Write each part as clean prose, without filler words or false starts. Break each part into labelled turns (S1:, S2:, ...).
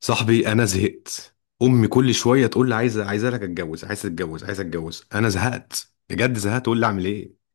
S1: صاحبي انا زهقت. امي كل شويه تقول لي عايزه لك اتجوز، عايزه اتجوز، عايزه اتجوز. انا زهقت بجد زهقت. تقول لي اعمل ايه؟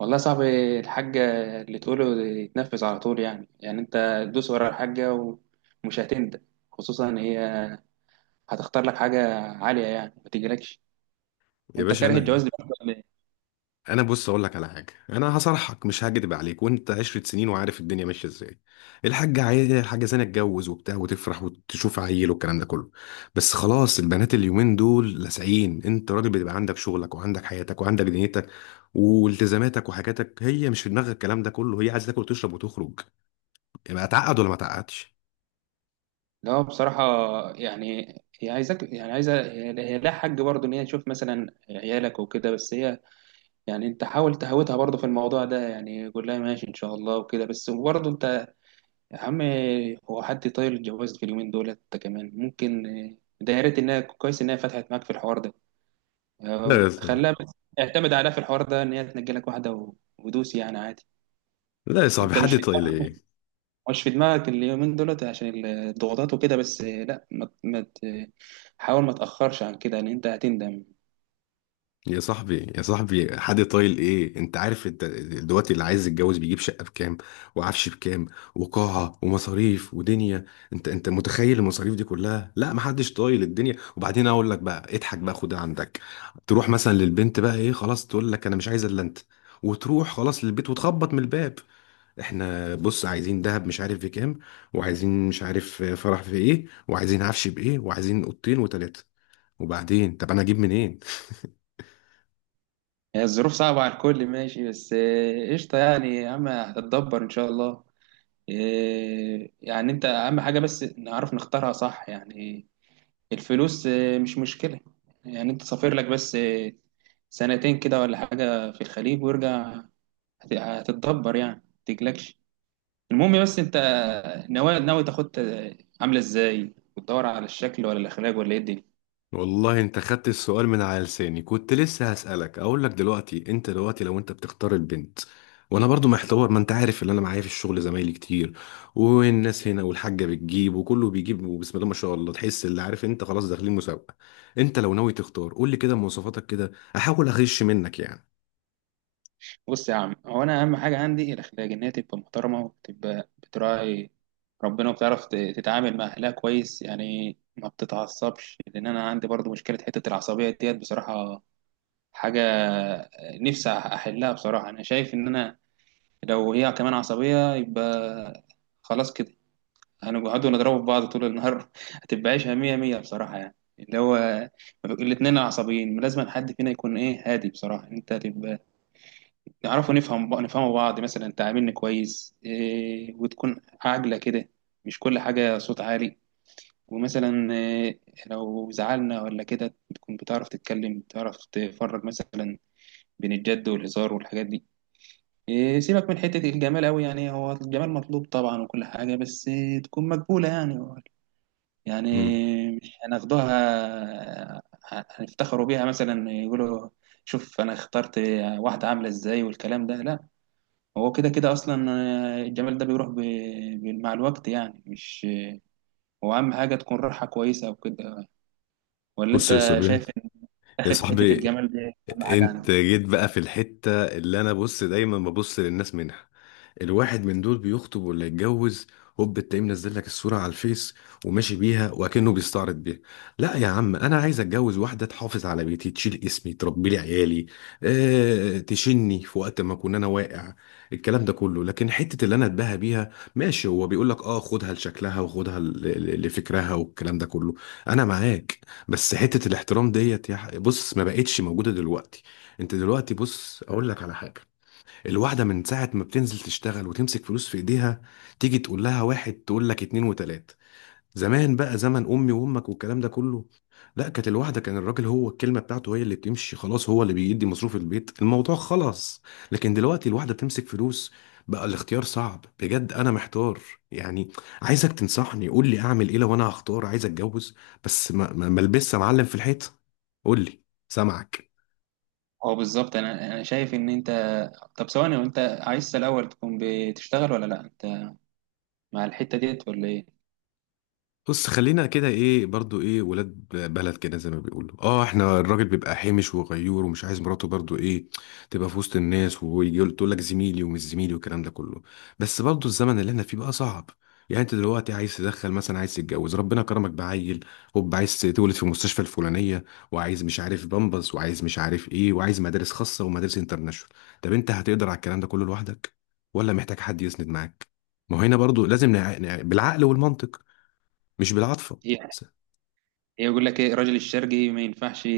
S2: والله يا صاحبي، الحاجة اللي تقوله يتنفذ على طول. يعني انت دوس ورا الحاجة ومش هتندم، خصوصا ان هي هتختار لك حاجة عالية يعني ما تجيلكش.
S1: يا
S2: وانت
S1: باشا
S2: كاره الجواز
S1: انا
S2: دلوقتي ولا ايه؟
S1: انا بص اقول لك على حاجه. انا هصرحك مش هكدب عليك. وانت عشرة سنين وعارف الدنيا ماشيه ازاي. الحاجه عايزه، الحاجه زينه تتجوز وبتاع وتفرح وتشوف عيل والكلام ده كله. بس خلاص، البنات اليومين دول لاسعين. انت راجل، بتبقى عندك شغلك وعندك حياتك وعندك دنيتك والتزاماتك وحاجاتك. هي مش في دماغها الكلام ده كله، هي عايزه تاكل وتشرب وتخرج. يبقى اتعقد ولا ما اتعقدش؟
S2: لا، هو بصراحة يعني هي عايزك، يعني عايزة. هي لها حق برضه ان هي تشوف مثلا عيالك وكده، بس هي يعني انت حاول تهوتها برضه في الموضوع ده، يعني قول لها ماشي ان شاء الله وكده، بس برضه انت يا عم، هو حد طايل الجواز في اليومين دولت؟ انت كمان ممكن. ده يا ريت انها كويس انها فتحت معاك في الحوار ده.
S1: لا،
S2: خلاها بس اعتمد عليها في الحوار ده، ان هي تنجي لك واحده ودوس يعني عادي.
S1: لا يا صاحبي،
S2: انت
S1: حد
S2: مش،
S1: طايل ايه؟
S2: في دماغك اليومين دولت عشان الضغوطات وكده، بس لا، ما ت- ما ت- حاول ما تاخرش عن كده لان انت هتندم.
S1: يا صاحبي، يا صاحبي، حد طايل ايه؟ انت عارف انت دلوقتي اللي عايز يتجوز بيجيب شقه بكام، وعفش بكام، وقاعه ومصاريف ودنيا. انت متخيل المصاريف دي كلها؟ لا، ما حدش طايل الدنيا. وبعدين اقول لك بقى، اضحك بقى خدها عندك. تروح مثلا للبنت بقى، ايه خلاص تقول لك انا مش عايزه الا انت، وتروح خلاص للبيت وتخبط من الباب. احنا بص عايزين دهب مش عارف بكام، وعايزين مش عارف فرح في ايه، وعايزين عفش بايه، وعايزين اوضتين وتلاته. وبعدين طب انا اجيب منين؟
S2: هي الظروف صعبه على الكل، ماشي، بس قشطه يعني. يا عم هتتدبر ان شاء الله. يعني انت اهم حاجه بس نعرف نختارها صح يعني. الفلوس مش مشكله. يعني انت سافر لك بس سنتين كده ولا حاجه في الخليج وارجع. هتتدبر يعني ما تقلقش. المهم بس انت ناوي، ناوي تاخد عامله ازاي، وتدور على الشكل ولا الاخلاق ولا ايه الدنيا.
S1: والله انت خدت السؤال من على لساني. كنت لسه هسألك، اقول لك دلوقتي انت دلوقتي لو انت بتختار البنت وانا برضو محتار. ما انت عارف ان انا معايا في الشغل زمايلي كتير والناس هنا، والحاجة بتجيب وكله بيجيب، وبسم الله ما شاء الله تحس اللي عارف انت خلاص داخلين مسابقة. انت لو ناوي تختار قول لي كده مواصفاتك، كده احاول اغش منك يعني.
S2: بص يا عم، هو انا اهم حاجه عندي الاخلاق، ان هي تبقى محترمه وتبقى بتراعي ربنا، وبتعرف تتعامل مع اهلها كويس، يعني ما بتتعصبش، لان انا عندي برضو مشكله حته العصبيه ديت بصراحه. حاجه نفسي احلها بصراحه. انا شايف ان انا لو هي كمان عصبيه يبقى خلاص كده، هنقعدوا نضربوا في بعض طول النهار. هتبقى عيشة مية مية بصراحة يعني. اللي هو الاتنين عصبيين، لازم حد فينا يكون ايه، هادي بصراحة. انت تبقى نعرفوا نفهم نفهموا بعض، مثلا انت عاملني كويس إيه، وتكون عاجلة كده، مش كل حاجة صوت عالي. ومثلا إيه، لو زعلنا ولا كده تكون بتعرف تتكلم، بتعرف تفرج مثلا بين الجد والهزار والحاجات دي. إيه، سيبك من حتة الجمال أوي، يعني هو الجمال مطلوب طبعا وكل حاجة، بس إيه تكون مقبولة يعني. يعني
S1: مم.
S2: مش هناخدوها هنفتخروا بيها، مثلا يقولوا شوف انا اخترت واحدة عاملة ازاي والكلام ده، لا. هو كده كده اصلا الجمال ده بيروح مع الوقت، يعني مش هو اهم حاجة تكون راحة كويسة وكده. ولا
S1: بص يا
S2: انت
S1: صاحبي،
S2: شايف ان
S1: يا
S2: داخل في حتة
S1: صاحبي،
S2: الجمال دي اهم حاجة
S1: انت
S2: عندك؟
S1: جيت بقى في الحتة اللي انا بص دايما ببص للناس منها. الواحد من دول بيخطب ولا يتجوز، هوب التلاقيه منزل لك الصورة على الفيس وماشي بيها وكأنه بيستعرض بيها. لا يا عم، انا عايز اتجوز واحدة تحافظ على بيتي، تشيل اسمي، تربي لي عيالي. اه، تشني في وقت ما اكون انا واقع، الكلام ده كله. لكن حتة اللي انا اتباهى بيها ماشي، هو بيقول لك اه خدها لشكلها، وخدها لفكرها والكلام ده كله. انا معاك. بس حتة الاحترام ديت يا بص، ما بقتش موجودة دلوقتي. انت دلوقتي بص اقول لك على حاجة. الواحدة من ساعة ما بتنزل تشتغل وتمسك فلوس في ايديها، تيجي تقول لها واحد تقول لك اتنين وتلاتة. زمان بقى، زمن امي وامك والكلام ده كله، لا، كانت الواحده كان الراجل هو الكلمه بتاعته هي اللي بتمشي خلاص، هو اللي بيدي مصروف البيت، الموضوع خلاص. لكن دلوقتي الواحده بتمسك فلوس. بقى الاختيار صعب بجد، انا محتار يعني. عايزك تنصحني، قول لي اعمل ايه لو انا هختار عايز اتجوز. بس ما البسش يا معلم في الحيط. قول لي، سامعك.
S2: هو بالظبط، انا شايف ان انت، طب ثواني، وانت عايز الاول تكون بتشتغل ولا لا؟ انت مع الحتة ديت ولا ايه؟
S1: بص خلينا كده، ايه برضو، ايه ولاد بلد كده زي ما بيقولوا اه، احنا الراجل بيبقى حامش وغيور ومش عايز مراته برضو ايه تبقى في وسط الناس، ويجي تقول لك زميلي ومش زميلي والكلام ده كله. بس برضو الزمن اللي احنا فيه بقى صعب. يعني انت دلوقتي عايز تدخل مثلا، عايز تتجوز، ربنا كرمك بعيل، هوب عايز تولد في المستشفى الفلانيه، وعايز مش عارف بامبس، وعايز مش عارف ايه، وعايز مدارس خاصه ومدارس انترناشونال. طب انت هتقدر على الكلام ده كله لوحدك، ولا محتاج حد يسند معاك؟ ما هو هنا برضو لازم بالعقل والمنطق، مش بالعاطفة.
S2: هي
S1: س-
S2: يقول لك ايه، الراجل الشرقي ما ينفعش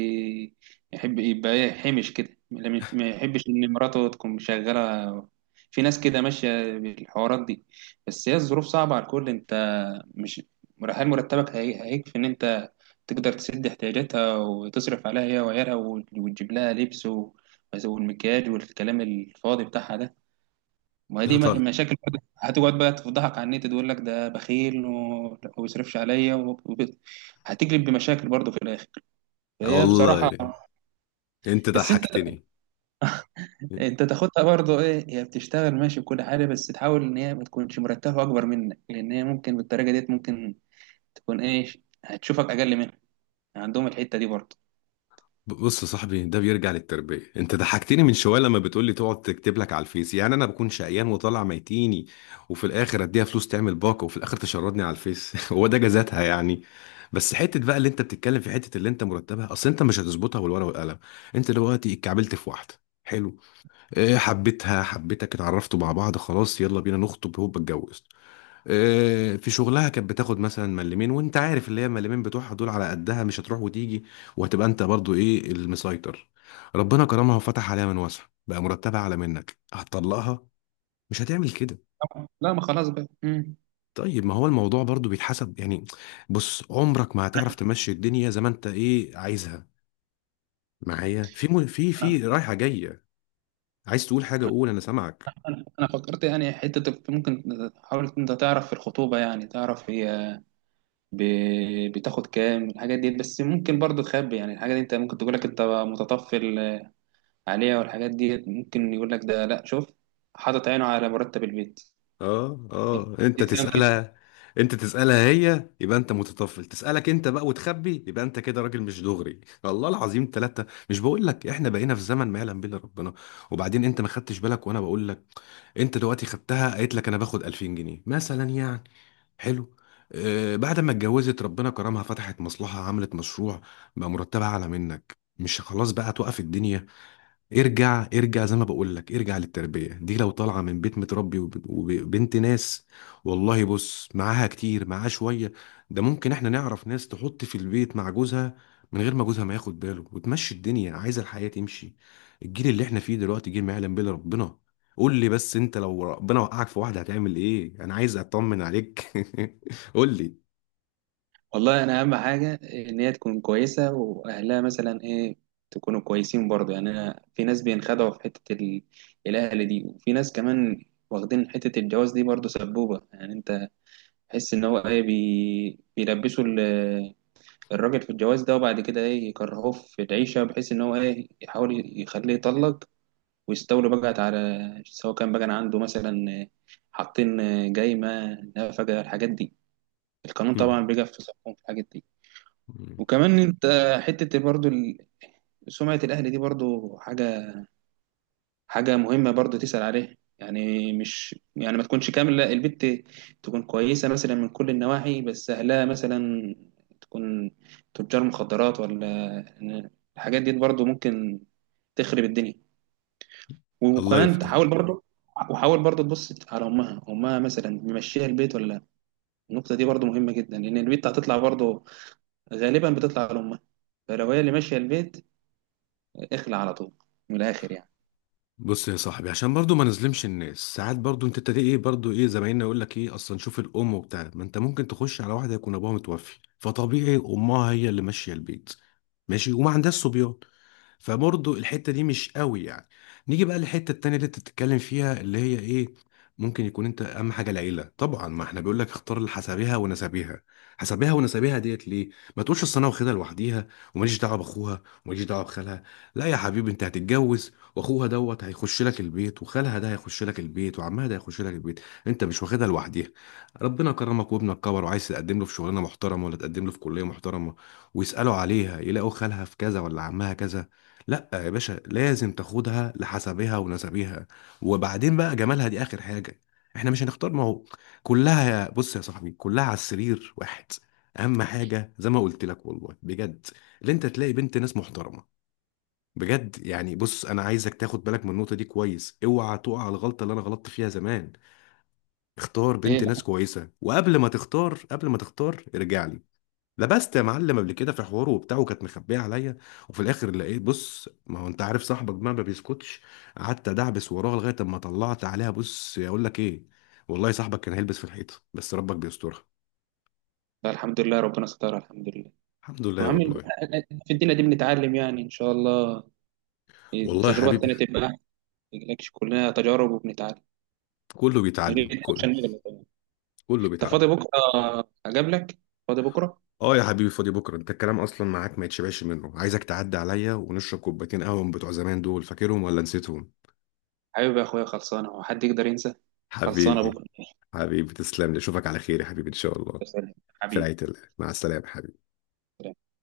S2: يحب يبقى ايه، حمش كده، لا ما يحبش ان مراته تكون مشغله. في ناس كده ماشيه بالحوارات دي، بس هي الظروف صعبه على الكل. انت مش، هل مرتبك هيكفي ان انت تقدر تسد احتياجاتها وتصرف عليها هي وعيالها، وتجيب لها لبس والمكياج والكلام الفاضي بتاعها ده؟ ما هي
S1: لا،
S2: دي
S1: طبعا.
S2: مشاكل برضه. هتقعد بقى تفضحك على النت، تقول لك ده بخيل وما بيصرفش عليا هتجلب بمشاكل برضه في الاخر.
S1: آه
S2: هي بصراحة،
S1: والله، انت
S2: بس انت
S1: ضحكتني.
S2: انت تاخدها برضه ايه، هي بتشتغل ماشي بكل حاجة، بس تحاول ان هي ما تكونش مرتبة اكبر منك، لان هي ممكن بالطريقة ديت ممكن تكون ايه، هتشوفك اقل منها. عندهم الحتة دي برضه.
S1: بص يا صاحبي، ده بيرجع للتربية. انت ضحكتني من شوية لما بتقولي تقعد تكتب لك على الفيس، يعني انا بكون شقيان وطالع ميتيني وفي الاخر اديها فلوس تعمل باقة، وفي الاخر تشردني على الفيس هو ده جزاتها يعني؟ بس حتة بقى اللي انت بتتكلم، في حتة اللي انت مرتبها، اصل انت مش هتظبطها بالورقة والقلم. انت دلوقتي اتكعبلت في واحدة، حلو، اه حبيتها حبيتك اتعرفتوا مع بعض، خلاص يلا بينا نخطب هوب اتجوز. آه، في شغلها كانت بتاخد مثلا ملمين، وانت عارف اللي هي الملمين بتوعها دول على قدها، مش هتروح وتيجي، وهتبقى انت برضو ايه المسيطر. ربنا كرمها وفتح عليها من واسع، بقى مرتبها اعلى منك، هتطلقها؟ مش هتعمل كده.
S2: لا، ما خلاص بقى. مم.
S1: طيب ما هو الموضوع برضو بيتحسب يعني. بص عمرك ما
S2: انا
S1: هتعرف تمشي الدنيا زي ما انت ايه عايزها. معايا في في
S2: انا-
S1: في رايحة جاية. عايز تقول حاجة قول، انا سامعك.
S2: انا فكرت يعني حتة ممكن، حاول انت تعرف في الخطوبة يعني تعرف هي بتاخد كام الحاجات ديت، بس ممكن برضه تخبي يعني الحاجات دي. انت ممكن تقول لك انت متطفل عليها والحاجات ديت، ممكن يقول لك ده لا، شوف حاطط عينه على مرتب البيت،
S1: اه، اه، انت
S2: تتفهم كده.
S1: تسألها، انت تسألها هي يبقى انت متطفل، تسألك انت بقى وتخبي يبقى انت كده راجل مش دغري الله العظيم ثلاثة، مش بقول لك احنا بقينا في زمن ما يعلم به الا ربنا. وبعدين انت ما خدتش بالك وانا بقول لك. انت دلوقتي خدتها، قالت لك انا باخد 2000 جنيه مثلا يعني. حلو. آه، بعد ما اتجوزت ربنا كرمها، فتحت مصلحة، عملت مشروع، بقى مرتبها اعلى منك، مش خلاص بقى توقف الدنيا. ارجع، ارجع زي ما بقول لك، ارجع للتربية. دي لو طالعة من بيت متربي وبنت ناس والله، بص معاها كتير، معاها شوية. ده ممكن، احنا نعرف ناس تحط في البيت مع جوزها من غير ما جوزها ما ياخد باله، وتمشي الدنيا عايزة الحياة تمشي. الجيل اللي احنا فيه دلوقتي، جيل ما يعلم به إلا ربنا. قول لي بس، انت لو ربنا وقعك في واحدة هتعمل ايه؟ انا عايز اطمن عليك قول لي.
S2: والله انا اهم حاجه ان هي تكون كويسه، واهلها مثلا ايه، تكونوا كويسين برضه. يعني انا في ناس بينخدعوا في حته الاهل دي، وفي ناس كمان واخدين حته الجواز دي برضه سبوبه، يعني انت تحس ان هو ايه بيلبسوا الراجل في الجواز ده، وبعد كده ايه يكرهوه في العيشه، بحيث ان هو ايه يحاول يخليه يطلق، ويستولوا بقى على سواء كان بقى عنده مثلا، حاطين جايمه نفقه الحاجات دي. القانون طبعا بيجي في صفهم في الحاجات دي. وكمان انت حته برضو سمعه الاهلي دي برضو حاجه، حاجه مهمه برضو تسال عليها، يعني مش يعني ما تكونش كامله البت، تكون كويسه مثلا من كل النواحي بس اهلها مثلا تكون تجار مخدرات، ولا الحاجات دي برضو ممكن تخرب الدنيا.
S1: الله
S2: وكمان
S1: يفتح.
S2: تحاول برضو، وحاول برضو تبص على امها، امها مثلا ممشيها البيت ولا لا؟ النقطه دي برضو مهمه جدا، لان البيت هتطلع برضو غالبا بتطلع لأمها. فلو هي اللي ماشية البيت، اخلع على طول من الآخر يعني.
S1: بص يا صاحبي، عشان برضو ما نظلمش الناس، ساعات برضو انت تلاقي ايه برضو، ايه زمايلنا يقول لك ايه اصلا، شوف الام وبتاع، ما انت ممكن تخش على واحده يكون ابوها متوفي، فطبيعي امها هي اللي ماشيه البيت، ماشي، وما عندهاش صبيان، فبرضه الحتة دي مش قوي يعني. نيجي بقى للحتة التانية اللي انت بتتكلم فيها، اللي هي ايه ممكن يكون، انت اهم حاجة العيلة طبعا. ما احنا بيقول لك اختار حسابها ونسابها، حسابها ونسابها ديت ليه؟ ما تقولش اصل انا واخدها لوحديها، وماليش دعوة باخوها، وماليش دعوة بخالها. لا يا حبيبي، انت هتتجوز واخوها دوت هيخش لك البيت، وخالها ده هيخش لك البيت، وعمها ده هيخش لك البيت، انت مش واخدها لوحديها. ربنا كرمك وابنك كبر وعايز تقدم له في شغلانة محترمة ولا تقدم له في كلية محترمة، ويسألوا عليها يلاقوا خالها في كذا ولا عمها كذا. لا يا باشا، لازم تاخدها لحسبها ونسبها. وبعدين بقى جمالها دي اخر حاجه. احنا مش هنختار، ما هو كلها، يا بص يا صاحبي كلها على السرير واحد. اهم حاجه زي ما قلت لك والله بجد، اللي انت تلاقي بنت ناس محترمه بجد يعني. بص انا عايزك تاخد بالك من النقطه دي كويس، اوعى تقع على الغلطه اللي انا غلطت فيها زمان. اختار
S2: ايه،
S1: بنت ناس
S2: لا.
S1: كويسه، وقبل ما تختار، قبل ما تختار ارجع لي. لبست يا معلم قبل كده في حواره وبتاع، وكانت مخبيه عليا، وفي الاخر لقيت، بص ما هو انت عارف صاحبك بقى ما بيسكتش، قعدت ادعبس وراها لغايه اما طلعت عليها بص اقول لك ايه، والله صاحبك كان هيلبس في الحيطه، بس ربك بيسترها.
S2: فالحمد لله ربنا سترها، الحمد لله.
S1: الحمد لله
S2: المهم
S1: والله.
S2: في الدنيا دي بنتعلم يعني، إن شاء الله
S1: والله يا
S2: التجربة
S1: حبيبي،
S2: التانية تبقى أحسن. ما تقلقش، كلنا تجارب وبنتعلم.
S1: كله
S2: يا
S1: بيتعلم
S2: ريت
S1: كله،
S2: عشان نغلط طبعاً.
S1: كله
S2: أنت فاضي
S1: بيتعلم.
S2: بكرة أقابلك؟ فاضي بكرة؟
S1: اه يا حبيبي، فاضي بكره، انت الكلام اصلا معاك ما يتشبعش منه، عايزك تعدي عليا ونشرب كوبايتين قهوه من بتوع زمان دول، فاكرهم ولا نسيتهم؟
S2: حبيبي يا أخويا، خلصانة. هو حد يقدر ينسى؟ خلصانة
S1: حبيبي،
S2: بكرة.
S1: حبيبي تسلم لي، اشوفك على خير يا حبيبي ان شاء الله.
S2: سلام.
S1: في
S2: حبيبي.
S1: رعايه الله، مع السلامه.